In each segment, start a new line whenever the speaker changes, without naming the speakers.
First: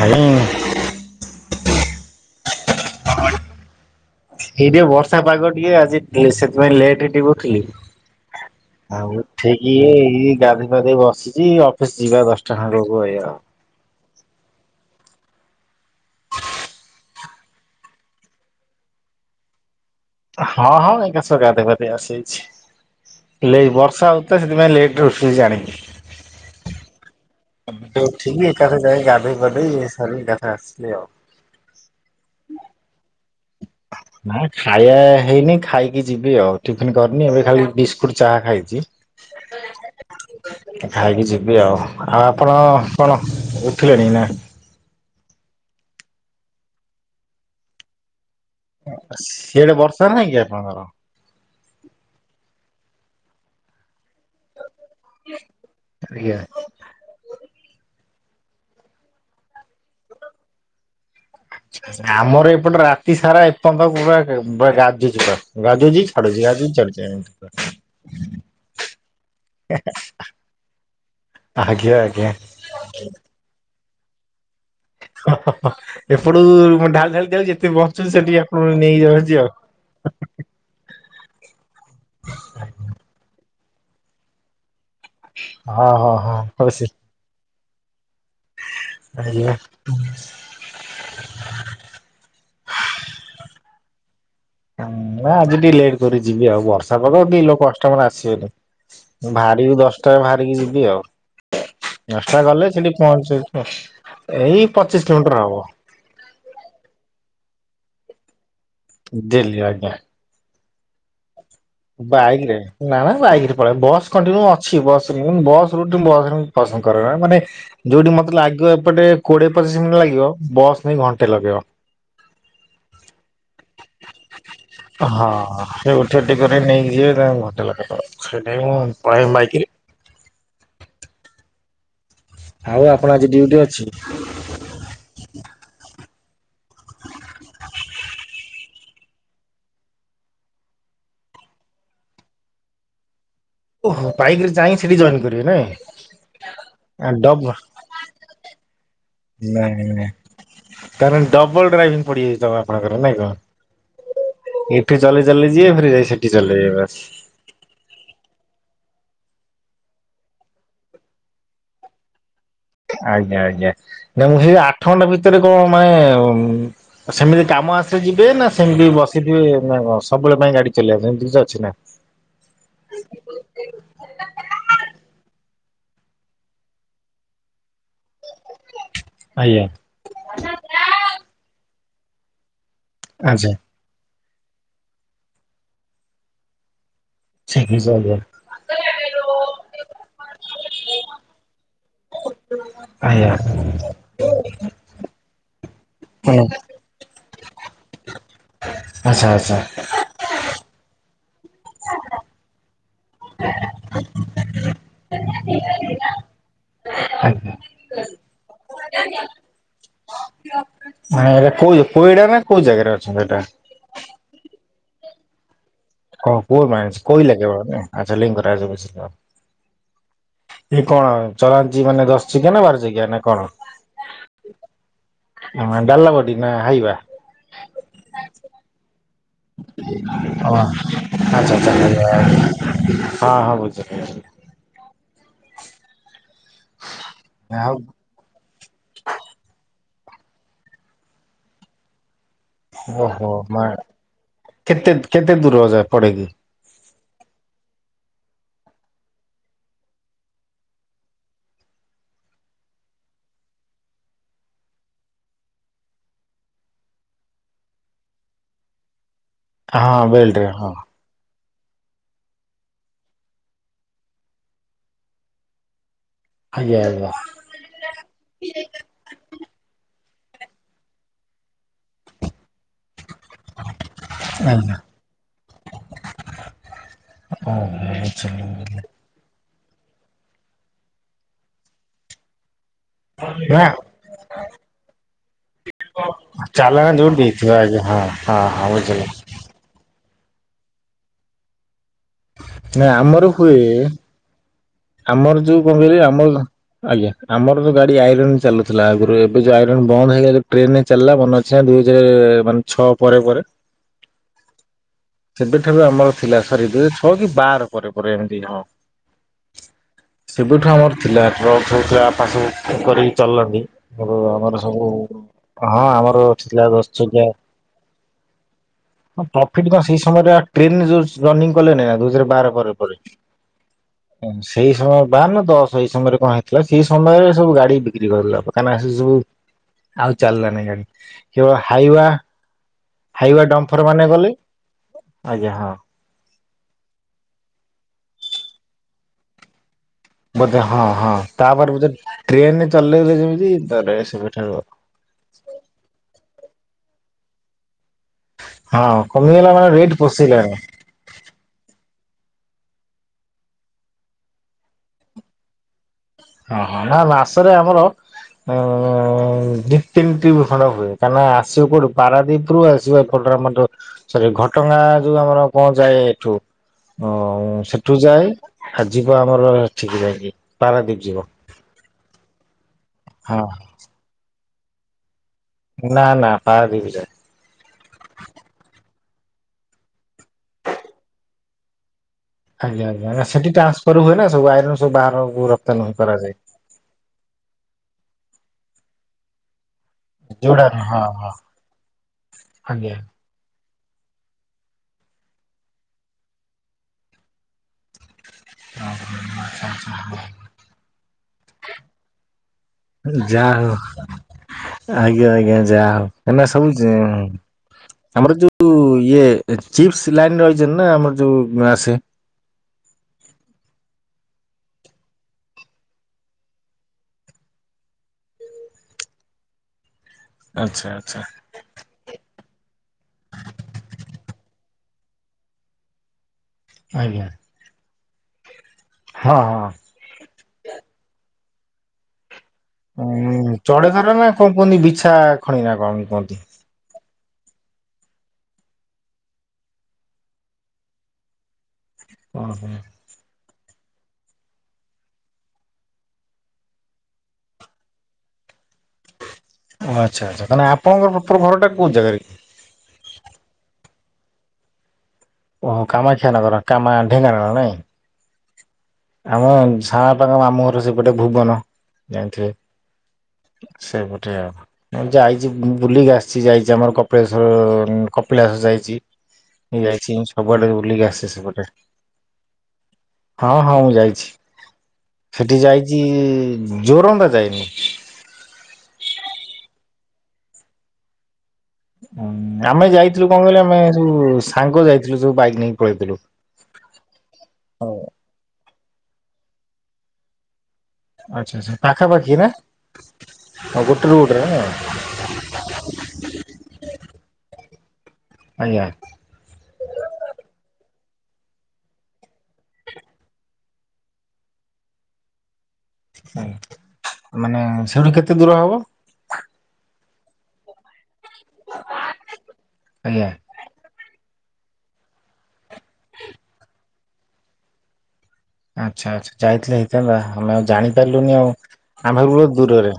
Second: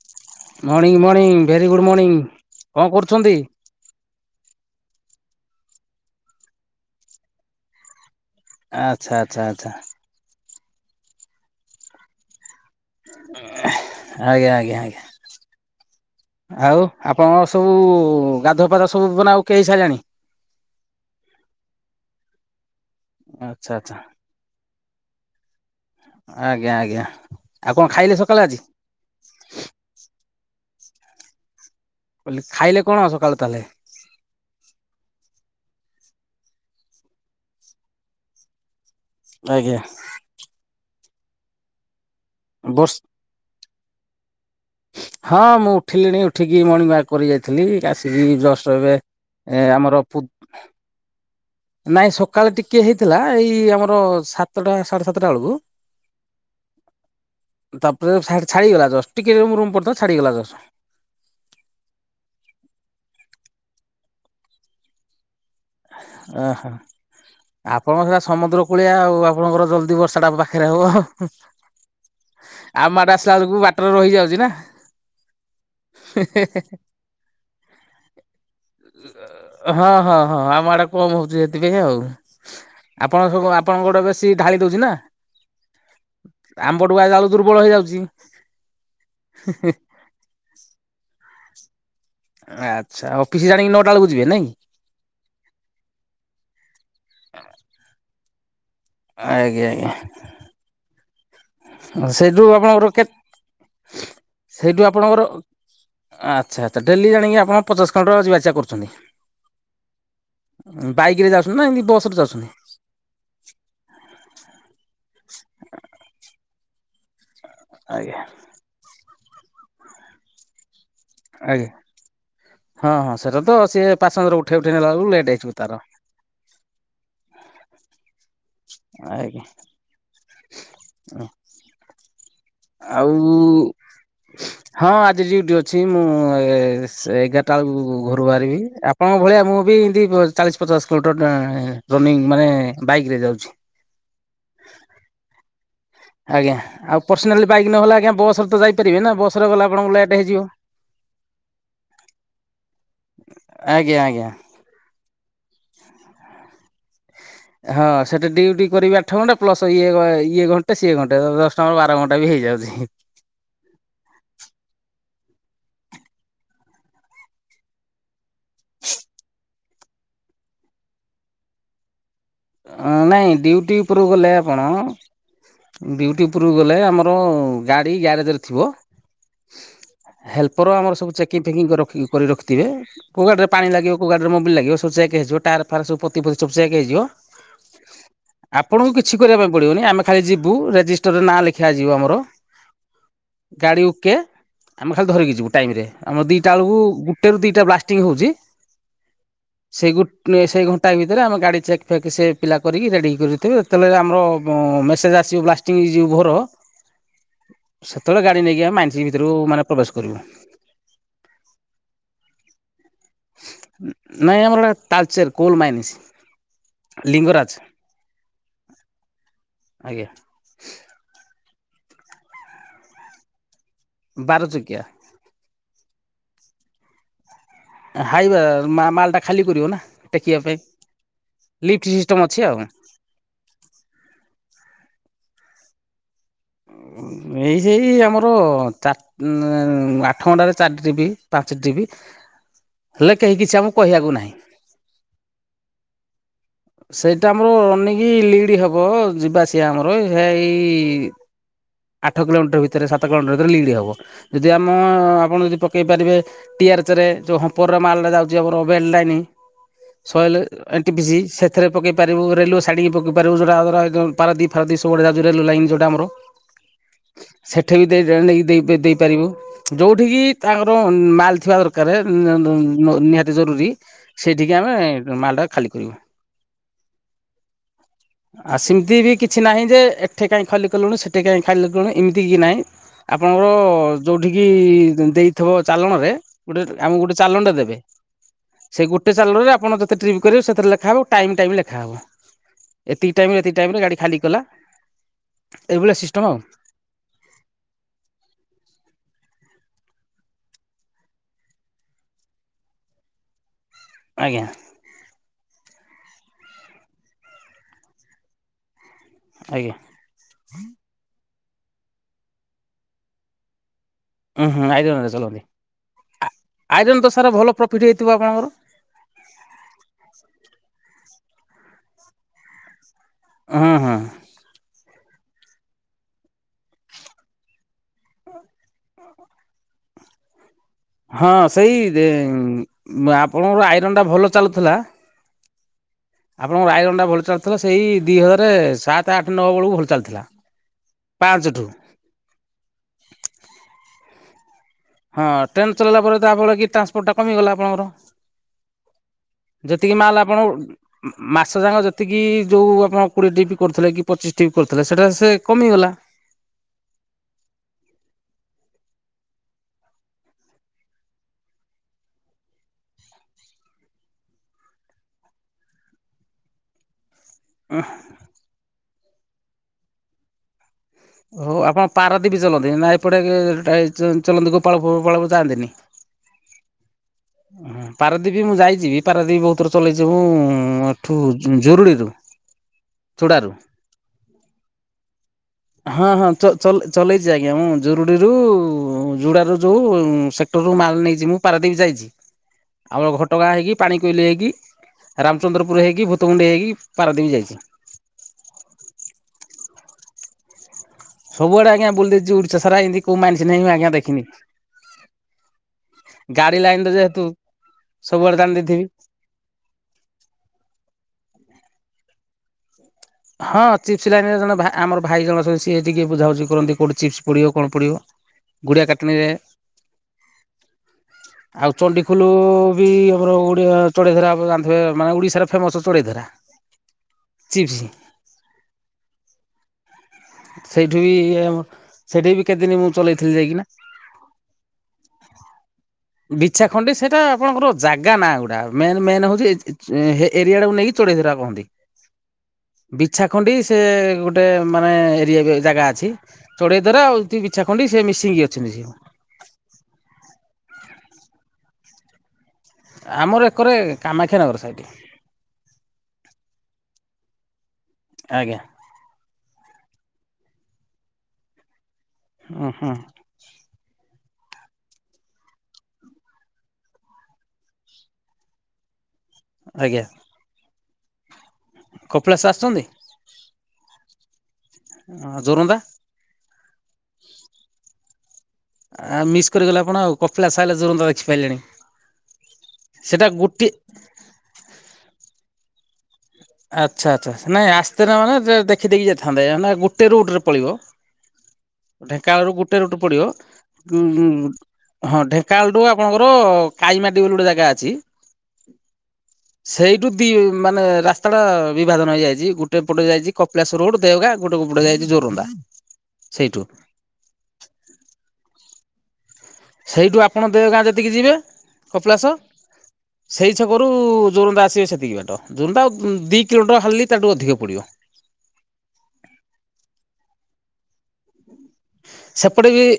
ହୁଁ।
Morning morning very good morning କଣ କରୁଛନ୍ତି।
ଏଇ ଟିକେ ବର୍ଷା ପାଗ ଟିକେ ଆଜି ସେଥିପାଇଁ ଲେଟ୍ ହେଇ ଟିକେ ଉଠୀଲି।
ଆଚ୍ଛା
ଆଉ
ଆଚ୍ଛା ଆଚ୍ଛା
ଠିକ ଗାଧୋଇ ଫାଧେଇ ବସ ଜି ଅଫିସ ଯିବା ଦଶଟା ଖଣ୍ଡେ ବୋ [unintelligible]
ଆଜ୍ଞା ଆଜ୍ଞା ଆଜ୍ଞା। ଆଉ ଆପଣଙ୍କ ସବୁ ଗାଧୁଆ ପାଧୁଆ ସବୁ ମନେ ଓକେ ହେସାରିଲାଣି।
ହଁ ହଁ ଏକା ସର୍ ଗାଧେଇପାଧେଇ ଆସିଛି ହେଲେ
ଆଚ୍ଛା
ଏଇ
ଆଚ୍ଛା
ବର୍ଷା ହଉ ତ ସେଥିପାଇଁ ଲେଟ୍ ରୋସେଇ ଜାଣିକି
ଆଜ୍ଞା ଆଜ୍ଞା। ଆଉ କଣ ଖାଇଲେ ସକାଳେ
ଉଠିକି
ଆଜି?
ଏକାଥରକେ ଯାଇ ଗାଧୋଇ ପାଧେଇ ସାର ଏକାଥ ଆସିଲି ଆଉ।
ଖାଇଲେ କଣ ସକାଳେ ତାହେଲେ।
ନା ଖାଇବା ହେଇନି ଖାଇକି ଯିବି ଆଉ ଟିଫିନ କରିନି ଏବେ ଖାଲି ବିସ୍କୁଟ ଚାହା ଖାଇଛି।
ଆଜ୍ଞା।
ଖାଇକି ଯିବି ଆଉ ଆଉ ଆପଣ
ବର୍ଷ
କଣ ଉଠିଲେଣି ନା।
ହଁ ମୁଁ ଉଠିଲିଣି ଉଠିକି ମର୍ଣ୍ଣିଂ ୱାରକ୍ କରି ଯାଇଥିଲି ଆସିକି ଯଷ୍ଟ
ସିଆଡେ ବର୍ଷା ନାହିଁ କି ଆପଣଙ୍କର।
ନାଇଁ ସକାଳେ ଟିକେ ହେଇଥିଲା ଏଇ ଆମର ସାତଟା ସାଢେ ସାତଟା ବେଳକୁ
ଆଜ୍ଞା।
ତାପରେ ସା ଛାଡିଗଲା ଯଷ୍ଟ୍ ଟିକେ ରୁମ୍ ରୁମ୍ କରୁଥିଲା ଛାଡିଗଲା ଯଷ୍ଟ୍।
ଆମର ଏପଟେ ରାତି ସାରା ଏପନ୍ତ ପୁରା ବା [unintelligible] ଗାଜୁଚି ପୁରା ଗାଜୁଛି ଛାଡୁଛି ଗାଜୁଛି
ଓହୋ
ଛାଡୁଛି ଏମିତି। ପୁରା।
ଆପଣଙ୍କ ସେଟା ସମୁଦ୍ର କୂଳିଆ ଆଉ ଆପଣଙ୍କର ଜଲ୍ଦି ବର୍ଷା ଟା ପା ଖରେ ଓହୋ।
ଆଜ୍ଞା ଆଜ୍ଞା।
ଆମ ଆଡ଼େ ଆସିଲା ବେଳକୁ ବାଟରେ ରହିଯାଉଛି ନା।
ଓ ଏପଟୁ ଢାଲି ଢାଲି ଯାଉଚି ଯେତେ ବଞ୍ଚୁଚି ସେଠି ଆପଣ ନେଇଯାଉଛି ଆଉ।
ହଁ ହଁ ହଁ। ଆମ ଆଡ଼େ କମ୍ ହଉଛି ସେଥିପାଇଁ ଆଉ ଆପଣ ସବୁ ଆପଣଙ୍କ ଗୋଟେ ବେଶୀ ଢାଳି ଦଉଛି ନା।
ହଁ ହଁ ହଁ
ଆମ୍ବ
ହଉଛି
ପଟକୁ ଆଇଲା ବେଳକୁ ଦୁର୍ବଳ ହେଇଯାଉଛି।
ଆଜ୍ଞା।
ଆଚ୍ଛା ଅଫିସ ଯାଣିକି ନଅଟା ବେଳକୁ ଯିବେ ନାଇଁ।
ନାଁ ଆଜି ଟିକେ ଲେଟ୍ କରି ଯିବି ଆଉ ବର୍ଷା ପାଗ କେହି ଲୋକ୍ କଷ୍ଟମର୍ ଆସିବେନି।
ଆଜ୍ଞା
ବାହାରିବି
ଆଜ୍ଞା
ଦସ୍ଟାରେ ବାହାରିକି ଯିବି ଆଉ। ଦଶଟା
ସେଇଠୁ
ଗଲେ
ଆପଣଙ୍କର
ସେଠି
କେ
ପହଞ୍ଚିବୁ ଏଇ
ସେଇଠୁ
ପଚିଶ୍
ଆପଣଙ୍କର
କିଲୋମିଟର ହବ।
ଆଚ୍ଛା ଆଚ୍ଛା ଡେଲି ଜାଣିକି ଆପଣ ପଚାଶ୍ କିଲୋମିଟର ଯିବା ଆସିବା କରୁଚନ୍ତି?
ଡେଲି ଆଜ୍ଞା।
ଉଁ ବାଇକ୍ ରେ ଯାଉସ୍
ବାଇକ୍ ରେ। ନା ନା ବାଇକ୍ ରେ ପଳାଏ ବସ୍ କଣ୍ଟିନ୍ୟୁ ଅଛି ବସ୍ ମୁଁ ବସ୍ ରୁ [unintelligible] ଯିବାକୁ ପସନ୍ଦ କରେନା ମାନେ ଯୋଉଠି
ଆଜ୍ଞା
ମତେ ଲାଗିବ ଏପଟେ କୋଡିଏ ପଚିଶ୍ ମିନିଟ୍ ଲାଗିବ ବସ୍ ନେଇ ଘଣ୍ଟ୍
ଆଜ୍ଞା ହଁ-ହଁ ସେଇଟା ତ ସିଏ ପାସେଞ୍ଜର୍ ଉଠେଇ ଉଠେଇ ନେଲା ବେଳୁ ଲେଟ୍ ହେଇଯିବ ତାର।
ଟେ କରି ନେଇକି ଯାଏ [unintelligible] ସେଇଟା ମୁଁ ପଳେଇବି ବାଇକ୍ ରେ
ଅ। ଆଉ
ଆପଣ ଆଜି ଡ୍ୟୁଟି [inaudible]
ହଁ ଆଜି ଡ଼ିଉଟି ଅଛି ମୁଁ ଏ-ଏ ସେ ଏଗାରଟା ଆଳକୁ ଘରୁ ବାହାରିବି ଆପ୍ ଆପଣଙ୍କ ଭଳିଆ ମୁଁ ବି ଇନ୍ତି ଚାଳିଶ୍ ପଚାଶ୍ କିଲୋମିଟର୍ ଡାଏଁ ରନିଂ ମାନେ ବାଇକ୍ ରେ ଯାଉଛି।
ଓହୋ ବାଇକ୍ ରେ ଯାଇଁ ସେଠି ଜଏନ୍ କରିବେ ନାଇଁ।
ଆଜ୍ଞା ଆଉ
ଆ ଡବ
ପର୍ସନାଲ୍ ବାଇକ୍ ନହେଲେ ଆଜ୍ଞା ବସ୍ ରେ ତ ଯାଇପାରିବେ ନା ବ
ନାଇଁ ନାଇଁ ତା ମାନେ ଡବଲ୍ ଡ୍ରାଇଭିଂ ପଡିଯାଏ ତ ଆପଣଙ୍କର ନାଇଁ କଣ?
ଆଜ୍ଞା ଆଜ୍ଞା।
ଏଠି ଚାଲେଇ ଚାଲେଇ ଯିବେ ଫେରେ ଯାଇ ସେଠି ଚାଲେଇବେ ବାସ୍
ହଁ ସେଠି ଡିଉଟି କରିବେ ଆଠ ଘଣ୍ଟା ପ୍ଲସ୍ ଇଏ ଇଏ ଘଣ୍ଟେ ସିଏ ଘଣ୍ଟେ ଦଶ୍ ତମ ବାର ଘଣ୍ଟା ବି ହେଇଯାଉଛି ହି।
ଆଜ୍ଞା ଆଜ୍ଞା। ନା ମୁଁ ସେଇ ଆଠ ଘଣ୍ଟା ଭିତରେ କଁ ମାଏଁ ସେମିତି କାମ ଆସେ ଯିବେ ନା ସେମିତି ବସିଥିବେ ନା କଁ ସବୁବେଳେ ପାଇଁ ଗାଡି ଚଲେଇବା ପାଇଁ ସେମିତି କିଛି ଅଛି ନା।
ଅଁ ନାଇଁ ଡ୍ୟୁଟି ଉପରୁକୁ ଗଲେ ଆପଣ ଡିଉଟି ଉପୁରୁକୁ ଗଲେ ଆମର ଗାଡି ଗ୍ୟାରେଜରେ ଥିବ
ଆଜ୍ଞା।
ହେଲ୍ପର ଆମର ସବୁ ଚେକିଂ ଫେକିଂ କରି ରଖି କରି ରଖିଥିବେ କୋଉ ଗାଡିରେ
ଆଚ୍ଛା
ପାଣି ଲାଗିବ କୋଉ ଗାଡିରେ ମୋବିଲ୍ ଲାଗିବ ସବୁ ଚେକ୍ ହେଇଯିବ ଟାୟାର୍ ଫାୟାର୍ ପୋତି ଫୋତି ସବୁ ଚେକ୍ ହେଇଯିବ
[unintelligible]
ଆପଣଙ୍କୁ କିଛି କରିବା ପାଇଁ ପଡିବନି ଆମେ ଖାଲି ଯିବୁ ରେଜିଷ୍ଟରରେ ନାଁ ଲେଖିବା ଯିବ ଆମର
ଆଜ୍ଞା
ଗାଡି ଓକେ ଆମେ ଖାଲି ଧରିକି ଯିବୁ ଟାଇମ୍ ରେ ଆମ
ହୁଁ
ଦିଟା ଆଳୁକୁ ଗୁ ଗୋଟେରୁ ଦିଇଟା ବ୍ଲାଷ୍ଟିଟିଂ ହଉଚି
ଆଚ୍ଛା ଆଚ୍ଛା।
ସେଇ ଗୁଟ୍ ନେ ସେଇ ଘଣ୍ଟାଏ ଭିତରେ ଆମେ ଗାଡ଼ି ଚେକ୍ ଫେକ୍ ସେ ପିଲା କରିକି ରେଡ଼ି କରି ଥିବେ ଯେତେବେଳେ ଆମର ଅଁ ମେସେଜ୍ ଆସିବ ବ୍ଲାଷ୍ଟିଂ ଇଜ୍ ଓଭର
[inaudible] ଆଜ୍ଞା।
ସେତେଏଳେ ଗାଡ଼ି ନେଇକି ଆମେ ମାଇନ୍ସ୍ ଭିତୁରୁ ମାନେ ପ୍ରବେଶ କରିବୁ।
ମାନେ ଏଇଟା କୋଇ କୋଇଡା ନା କୋଉ ଜାଗାରେ ଅଛି ଏଟା?
ନାଇଁ ଆମର [unintelligible] ତାଲଚେର୍ କୋଲ୍ ମାଇନ୍ସ୍।
ଓ କୋଲ୍ ମାଇନ୍ସ୍ କୋଇଲା କେବଳ ନାଇ ଆଚ୍ଛା ଲିଙ୍ଗରାଜ୍ ବିଷ୍ନୁ।
ଆଜ୍ଞା।
ଏଇ କଣ ଚଳାନ୍ତି ଯି ମାନେ ଦଶ୍ ଚକିଆ ନା ବାର ଚକିଆ ନା କଣ?
ବାର ଚକିଆ।
ଆଁ ଡାଲବଡି ନା ହାଇୱା?
ହାଇୱା ମା ମାଲ୍ ଟା ଖାଲି କରିବ ନା ଟେକିବା
ହଁ
ପାଇଁ ଲିଫ୍ଟ ସିଷ୍ଟମ୍ ଅଛି ଆଉ। [unintelligible]
ହଁ-ହଁ ବୁଝିଲି।
ଏଇ
ଆଉ
ସେଇ ଆମର ଚାର ହୁଁ ଆଠଘଣ୍ଟାରେ ଚାରି ଟ୍ରିପ୍ ପାଞ୍ଚ ଟ୍ରିପ୍। ହେଲେ କେହି କିଛି ଆମକୁ କହିବାକୁ ନାହିଁ।
କେତେ-କେତେ ଦୂର ଯାଏ ପଡେକି?
ସେଇଟା ଆମର ଅନେକି ଲିଡ଼୍ ହେବ ଯିବା ଆସିବା ଆମର ହେଇ ଆଠ କିଲୋମିଟର ଭିତରେ ସାତ କିଲୋମିଟର ଭିତରେ ଲିଡ଼ି ହବ ଯଦି ଆମ ଆପଣ ଯଦି ପକେଇ ପାରିବେ ଟିଆର୍ଚ ରେ ଯେଉଁ ହମ୍ପରରେ ମାଲଟେ ଯାଉଛି ଆମର ବେଲ୍ ଲାଇନି
ହଁ
ସଏଲ୍
ବେଲ୍ଟରେ ହଁ।
ଏଣ୍ଟି ପିସି ସେଥିରେ ପକେଇ ପାରିବୁ ରେଲେୱଶାଇଟିକି ପକାଇ ପାରିବୁ ଯେଉଁଟା ଆମର ପାରାଦୀପି ଫାରାଦୀପି ସବୁ ଆଡେ ଯାଉଛି ରେଲିୱ ଲାଇନ୍ ଯୋଉଟା ଆମର।
ଆଜ୍ଞା-ଆଜ୍ଞା।
ସେଠି ବି ଦେଇ ଜାଣି ନେଇକି ଦେଇପାରିବୁ। ଯୋଉଠିକି ତାଙ୍କର ମାଲ୍ ଥିବା ଦରକାର ନି ଜରୁରୀ ସେଇଠିକି
ଆଜ୍ଞା
ଆମେ ମାଲଟା ଖାଲି କରିବୁ।
ଓହୋ
ଆ
ବୁଝିଲି
ସେମିତି ବି କିଛି ନାହିଁ ଯେ ଏଠି କାହିଁ ଖାଲି କଲୁନୁ ସେଠି କାହିଁ ଖାଲି କଲୁନୁ ଏମିତି କିଛି ନାହିଁ। ଆପଣଙ୍କର
ନା
ଯେଉଁଠିକି ଦେଇଥିବ ଚାଲଣରେ ଗୋଟେ
ଚାଲାଣ
ଆମକୁ ଗୋଟେ
ଯୋଉଠି ଦେଇଥିବ
ଚାଲାଣଟା ଦେବେ
ଆଜ୍ଞା ହଁ ହଁ ହଁ
ସେଇ
ବୁଝିଲି।
ଗୋଟେ ଚାଲଣ ରେ ଆପଣ ଟ୍ରିପ୍ କରିବେ ସେଥିରେ ଲୋଖାହବ ଟାଇମ୍ ଟା ବି ଲେଖା ହବ।
ନା
ଏତିକି
ଆମର
ଟାଇମ୍ ଏତିକି ଟାଇମ୍ ରେ ଗାଡି ଖାଲି କଲା।
ବ୍ରଜୁ
ଏଇଭଳିଆ
ପୋଖରି
ସିଷ୍ଟମ୍ ଆଉ
ଆମଲ ଆଜ୍ଞା ଆମର ତ ଗାଡି ଆଇରନ୍ ଚାଲୁଥିଲା ଆଗରୁ ଏବେ ଯୋଉ ଆଇରନ୍ ବନ୍ଦ ହେଇଗଲା ଟ୍ରେନ୍ ରେ ଚାଲିଲା ମନ ଇଛା ଦୁଇ ହଜାର ମାନେ ଛଅ ପରେ-ପରେ।
ଆଜ୍ଞା।
ସେବେଠାରୁ ଆମର ଥିଲା ସରି ଦୁଇ ହଜାରଛଅ କି ବାର ପରେ-ପରେ ଏମିତି ହଁ।
ଆଜ୍ଞା।
ସେବଠୁ ଆମର ଥିଲା ଟ୍ରକ୍ [unintelligible] କରି ଚଲଣି। ସେବେରୁ
ଉଁ
ଆମର
ହୁଁ
ସବୁ
ଆଇରନରେ ଚଲାନ୍ତି
ହଁ ଆମରଥିଲା ଦଶ
ଆଇରନ୍ ତ
ଚକିଆ।
ସାର୍ ଭଲ ପ୍ରଫିଟ୍ ହେଇଥିବ ଆପଣଙ୍କର
ହଁ ପ୍ରଫିଟି ସେଇ ସମୟରେ ଟ୍ରେନ୍ ଯୋଉ ରନିଂ କଲେ ନାଇ ଦୁଇ ହଜାର ବାର ପରେ-ପରେ।
ହୁଁ-ହୁଁ।
ସେଇ ସମୟ ବାର ନା ଦଶ ସେଇ ସମୟରେ କଣ ହେଇଥିଲା ସେଇ ସମୟରେ ସବୁ ଗାଡି ବିକ୍ରି କରିଦେଲେ ଆମର। କାଇଁ ସେ ସବୁ ଆଉ ଚାଲିଲାନି ଗାଡି।
ହଁ
କେବଳ
ସେଇ ରେ
ହାଇୱା ହାଇୱା
ଆପଣଙ୍କର
ଡମ୍ଫର
ଆଇରନ୍ ଟା
ମାନେ ଗଲେ
ଭଲ ଚାଲୁଥିଲା।
ଆଜ୍ଞା ହଁ।
ଆପଣଙ୍କର ଆଇରନଟା ଭଲ ଚାଲିଥିଲା ସେଇ ଦୁଇ ହଜାର ସାତ ଆଠ ନଅ ବେଳକୁ ଭଲ ଚାଲିଥିଲା।
ବୋଧେ ହଁ-ହଁ
ପାଞ୍ଚଠୁ
ତାପରେ ବୋଧେ ଟ୍ରେନ୍ ଚଲେଇଲେ ଯେମିତି ତା ପରେ ସେବେଠାରୁ।
ହଁ ଟ୍ରେନ୍ ଚଲେଇଲା ପରେ ତା ଫଳରେ କି ଟ୍ରାନ୍ସପୋର୍ଟ ଟା କମିଗଲା ଆପଣଙ୍କର।
ହଁ କମିଗଲା ମାନେ
ଯେତିକି
ରେଟଟ୍
ମାଲ୍ ଆପଣ
ପୋସେଇଲାନି।
ମାସ ଯାକ ଯେତିକି ଯେଉଁ ଆପଣ କୋଡ଼ିଏ ଟ୍ରିପ୍ କରୁଥିଲେ କି ପଚିଶ ଟ୍ରିପ୍ କରୁଥିଲେ ସେଇଟା ସେ କମିଗଲା।
ହଁ-ହଁ ନା ମାସରେ ଆମର ଉଁ ଦି ତିନି ଟ୍ରିପ୍ ଖଣ୍ଡ ହୁଏ କାହିଁନା ଆସିବ କୋଉଠି ପାରାଦ୍ୱୀପରୁୁ ଆ [unintelligible] ସରି ଘଟଗାଁ ଯୋଉ ଆମର ବସ୍ ଯାଏ ଏଠୁ। ସେଠୁ ଯାଏ ଆଉ ଯିବ ଆମର ଏଠିକି ଯାଇ କି ପାରାଦୀପ ଯିବ।
ହଉ ଆପଣ ପାରଦୀପି ଚଲାନ୍ତି ନା ଏପଟେ କି
ହଁ
ଚଲନ୍ତି ଗୋପାଳପୁରୁ ଫୋପାଳକୁ ପୁରୁଯାଆନ୍ତିନି।
ନା ନା ପାରାଦିପିଯାଏ।
ହୁ ପାରାଦୀପୀ ମୁଁ ଯାଇଛିି ପାରାଦୀପୀ ବହୁତ ଥର ଚଲେଇଛି ମୁଁ ଏଠୁ ଜୁରୁଡ଼ିରୁ।
ଆଜ୍ଞା ଆଜ୍ଞା ସେଠି ଟ୍ରାନ୍ସଫର ହୁଏ ନା ସବୁ ଆଇରନ ସବୁ ବାହାରକୁ ରପ୍ତାନୀ କରାଯାଏ।
ଚଲ ଚଲେଇଛି ଆଜ୍ଞା ମୁଁ ଜୁରୁଡ଼ିରୁ ଯୋଡ଼ାରୁ ଯଉ
ଯୋଉଟା
ସେକ୍ଟରରୁ ମାଲ
ହଁ
ନେଇଛି
ହଁ
ମୁଁ ପାରାଦୀପ ଯାଇଛି।
[unintelligible]
ଆମ ଘଟଗାଁ ହୋଇକି ପାଣିକୋଇଲି ହେଇକି ରାମଚନ୍ଦ୍ରପୁର ହେଇକି ଭୂତୁମୁଣ୍ଡେଇ ହେଇକି ପାରାଦ୍ୱୀପି ଯାଇଛି।
[inaudible]
ସବୁଆଡେ ଆଜ୍ଞା ବୁଲି ଦେଇଛି ଓଡିଶା ସାରା ଏମିତି କୋଉ ମାଇନ୍ସ
ଯାହା
ନାହିଁ ମୁଁ
ହଉ
ଆଜ୍ଞା ଦେଖିନି।
ଆଜ୍ଞା ଆଜ୍ଞା ଯାହା ହଉ ଆମେ
ଗାଡି
ସବୁ
ଲାଇନ ରେ
ଯେ
ଯେହେତୁ ସବୁଆଡେ ଦାଣି ଦେଇଥିବି।
ଏ ଚିପ୍ସ ଲାଇନରେ ରହିଛନ୍ତି ନା ଆମର ଯୋଉ ଆସେ
ହଁ ଚିପ୍ସ ଲାଇନରେ ଜଣେ ଭା ଆମର ଭାଇ ଜଣେ ଅଛନ୍ତି ସିଏ ଟିକେ ବୁଝାବୁଝି କରନ୍ତି କୋଉଠି ଚିପ୍ସ ପଡିବ କଣ ପଡିବ। ଗୁଡ଼ିଆ କାଟଣିରେ
ଆଚ୍ଛା ଆଚ୍ଛା।
ଆଉ ଚଣ୍ଡିଖୁଲୁ ବି ଆମର ଓଡ଼ିଆ ଚଢେଇ ଧରା ଆପଣ ଜାଣିଥିବେ ମାନେ ଓଡିଶାର ଫେମସ ଚଢେଇ ଧରା।
ଆଜ୍ଞା।
ଚିପ୍ସ
ହଁ ହଁ।
ସେଇଠୁ ବି ଆମ ସେଇଠି ବି କେତେଦିନ ମୁଁ ଚଲେଇଥିଲି ଯାଇକିନା।
[unintelligible] ନା କଣ କୁହନ୍ତି ବିଛା ଖଣି ନା କଣ? କୁହନ୍ତି?
ବିଛା ଖଣ୍ଡି ସେଇଟା ଆପଣଙ୍କର ଜାଗା ନା ଗୁଡା ମେନ ମେନ ହଉଛି ଏ ଏରିଆ ଟାକୁ ନେଇକି ଚଢେଇ ଧରା କୁହନ୍ତି।
ଓ ହୋ।
ବିଛାଖଣ୍ଡି ସେ ଗୋଟେ ମାନେ ଏରିଆ ବି ଜାଗା ଅଛି। ଚଢେଇଧରା ଆଉ ସେଠି ବିଛାଖଣ୍ଡି ସେ ମିଶିିକି ଅଛନ୍ତି ସି
ଓ ହୋ ଆଚ୍ଛା ଆଚ୍ଛା ତା ମାନେ ଆପଣଙ୍କ ପ୍ରପର ଘରଟା କୋଉ ଜାଗାରେ? କି?
ଆମର ଏକରେ କାମାକ୍ଷାନଗର ସାଇଟ।
ଓ ହୋ କାମାକ୍ଷାନଗର କାମା ଢେଙ୍କାନାଳ ନାଇଁ?
ଆଜ୍ଞା।
ଆମ ସାଆପାଖ ମାମୁଁ ଘର ସେପଟେ ଭୁବନ ଜାଣିଥିବେ?
ଉଁ ହୁଁ।
ସେଇପଟେ ଆଉ। ମୁଁ ଯାଇଛି ବୁଲିକି ଆସିଛି ଯାଇଛି ଆମର କପିଳେଶ୍ଵର କପିଳାଶ ଯାଇଚି।
ଆଜ୍ଞା
ଯାଇଛି ମୁଁ ସବୁଆଡେ ବୁଲିକି ଆସିଛି ସେପଟେ।
କପିଳାସ ଆସିଛନ୍ତି?
ହଁ ହଁ ମୁଁ ଯାଇଛି ସେଠି
ଜୋରନ୍ଦା
ଯାଇଛି ଜୋରନ୍ଦା ଯାଇନି।
ଆ ମିସ୍ କରିଗଲେ ଆପଣ ଆଉ କପିଳାସ ଆଇଲେ ଯୋରନ୍ଦା ଦେଖିପାଇଲେଣି।
ହଁ ଆମେ ଯାଇଥିଲୁ କଣ କହିଲେ ଆମେ ସୁ ସାଙ୍ଗ ଯାଇଥିଲୁ ସବୁ ବାଇକ ନେଇକି ପଳେଇଥିଲୁ।
ଆଚ୍ଛା ଆଚ୍ଛା ନାଇଁ ଆସ୍ତେ ନା ଦେ ଦେଖିଦେଇକି ଯାଇଥାନ୍ତେ ନା ଗୋଟେ ରୁଟ ରେ ପଳିବ।
ଆଚ୍ଛା ଆଚ୍ଛା ପାଖାପାଖି ନା
ଢେଙ୍କାନାଳରୁ ଗୋଟେ ରୁଟ ପଡିବ
ଆଉ
ହୁଁ
ଗୋଟେ
ହୁଁ।
ରୁଟରେ ନା
ହଁ ଢେଙ୍କାନାଳଠୁ ଆପଣଙ୍କର କାଇମାଟି ବୋଲି ଗୋଟେ ଜାଗା ଅଛି।
ଆଜ୍ଞା।
ସେଇଠୁ ଦି ମାନେ ରା ତଟା ବିଭାଜନ ହେଇଯାଇଛି ଗୋଟେ ପଟ ଯାଇଛି କପିଳାଶ ରୋଡ଼ ଦେଓଗାଁ ଗୋଟେ ଗ ପଟ ଯାଇଛି ଜୋରନ୍ଦା। ସେଇଠୁ
ମାନେ ସେଠୁ କେତେ ଦୂର ହବ?
ସେଇଠୁ ଆପଣ ଦେଓଗାଁ ଯେତିକି ଯିବେ, କପିଳାସ
ଆଜ୍ଞା
ସେଇ ଛକରୁ ଯୋରନ୍ଦା ଆସିବେ ସେତିକି ବାଟ। ଯୋରନ୍ଦା ଆଉ ଦି କିଲୋମିଟର ହାଡ଼ଲି ତାଠୁ ଅଧିକ ପଡ଼ିବ।
ଆଚ୍ଛା ଆଚ୍ଛା। ଯାଇଥିଲେ ହେଇଥାନ୍ତା। ଆମେ ଆଉ ଜାଣିପାରିଲୁନି ଆଉ। ଆମେ ଭାବିଲୁ
ସେପଟେ ବି
ଦୂରରେ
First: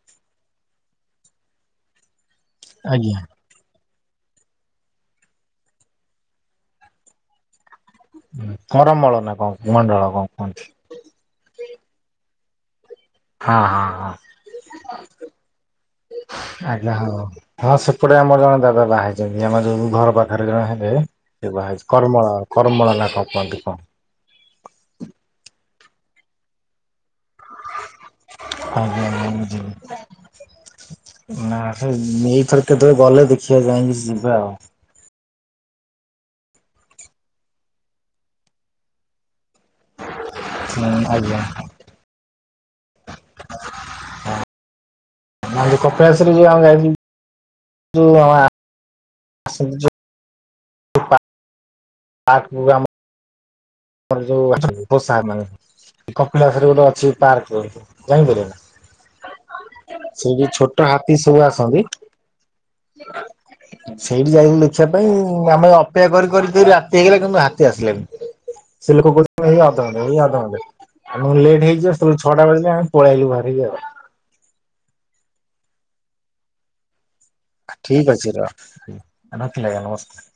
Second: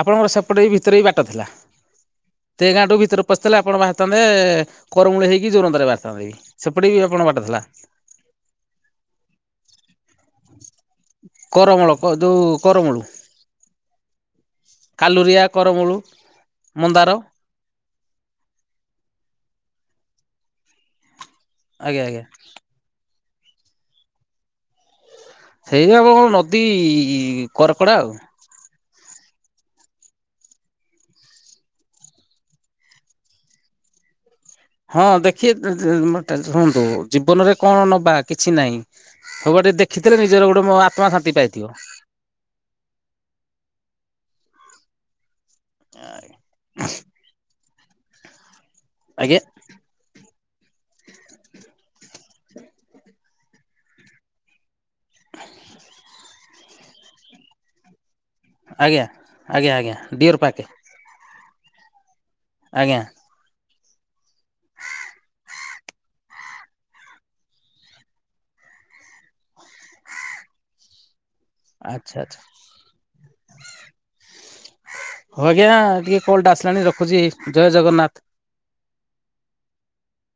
ଆପଣଙ୍କର ସେପଟେ ବି ଭିତରେ ବି ବାଟ ଥିଲା। ଦେଗାଁଠୁ
ଆଜ୍ଞା
ଭିତରେ ପସ୍ ଥିଲେ ଆପଣ ବାହାରିଥାନ୍ତେ କରମୂଳି ହେଇକି ଯୋରନ୍ଦାରେ ବାହାରିଥାନ୍ତେ ବି। ସେପଟେ ବି ଆପଣଙ୍କ ବାଟ ଥିଲା।
କରମଳ ନା କଣ କମଣ୍ଡଳ କଣ କୁହନ୍ତି।
କରମଳ କ ଯୋଉ କରମୁଳୁ।
ହଁ ହଁ ହଁ।
କାଲୁରିଆ, କରମୂଳୁ,
ଆଜ୍ଞା ହଉ
ମନ୍ଦାର
ହଁ ସେପଟେ ଆମର ଜଣେ ଦାଦା ବାହା ହେଇଛନ୍ତି। ଆମର ଯୋଉ ଘର ପାଖରେ ଜଣେ ହେବେ ସେ ବାହାହେଇଚି
ଆଜ୍ଞା ଆଜ୍ଞା
କରମଳ କରମଳ ନା କଣ କୁହନ୍ତି କଣ।
ସେଇ ଆମ ନଦୀ କରପଡା ଆଉ।
ଆଜ୍ଞା ଆଜ୍ଞା ମୁଁ ଯିବି। ନା ସେ ଏଇଥର କେତେବେଳେ ଗଲେ ଦେଖିବା ଯାଇଁକି ଯିବା ଆଉ।
ହଁ ଦେଖି [unintelligible] ଶୁଣନ୍ତୁ ଜୀବନରେ କଣ ନବା, କିଛି ନାହିଁ। ସବୁଆଡେ ଟିକେ ଦେଖିଥିଲେ ନିଜର ଗୋଟେ ମ ଆତ୍ମା ଶାନ୍ତି
ଆଜ୍ଞା
ପାଇଥିବ।
ମୁଁ ହେନ୍ତି କପିଳାସ ରେ ଯୋଉ ଆମେ ଯାଇଥିଲୁ ଯୋଉ ଆ
ଆଜ୍ଞା।
[unintelligible] [unintelligible] [unintelligible] ଆମର ଯୋଉ ଅଛି [unintelligible] ମାନେ କପିଳାସରେ ଗୋଟେ ଅଛି ପାର୍କ ଯାଇଥିଲେ ନା?
ଆଜ୍ଞା ଆଜ୍ଞା ଆଜ୍ଞା ଡିଅର
ସେଇଠି
ପାର୍କ
ଛୋଟ ହାତୀ ସବୁ ଆସନ୍ତି।
ଆଜ୍ଞା
ସେଇଠି ଯାଇଥିଲୁ ଦେଖିବା ପାଇଁ ଆମେ ଅପେକ୍ଷା କରି କରି କରି ରାତି ହେଇଗଲା, କିନ୍ତୁ ହାତୀ ଆସିଲେନି। ସେ ଲୋକ କହୁଛନ୍ତି ଏଇ ଅଧ ଘଣ୍ଟେ, ଏଇ ଅଧ ଘଣ୍ଟେ ଆମ କହିଲୁ ଲେଟ୍ ହେଇଯିବ ସେତେବେଳ
ଆଚ୍ଛା
କୁ
ଆଚ୍ଛା
ଛଅଟା ବାଜିଲା ପଳେ ଆଇଲୁ ବାହାରିକି ଆଉ।
ହଉ ଆଜ୍ଞା ଟିକେ କଲ୍ ଟା ଆସିଲାଣି ରଖୁଚି।
ଠିକ୍ ଅଛି [unintelligible] ରଖିଲି ଆଜ୍ଞା ନମସ୍କାର।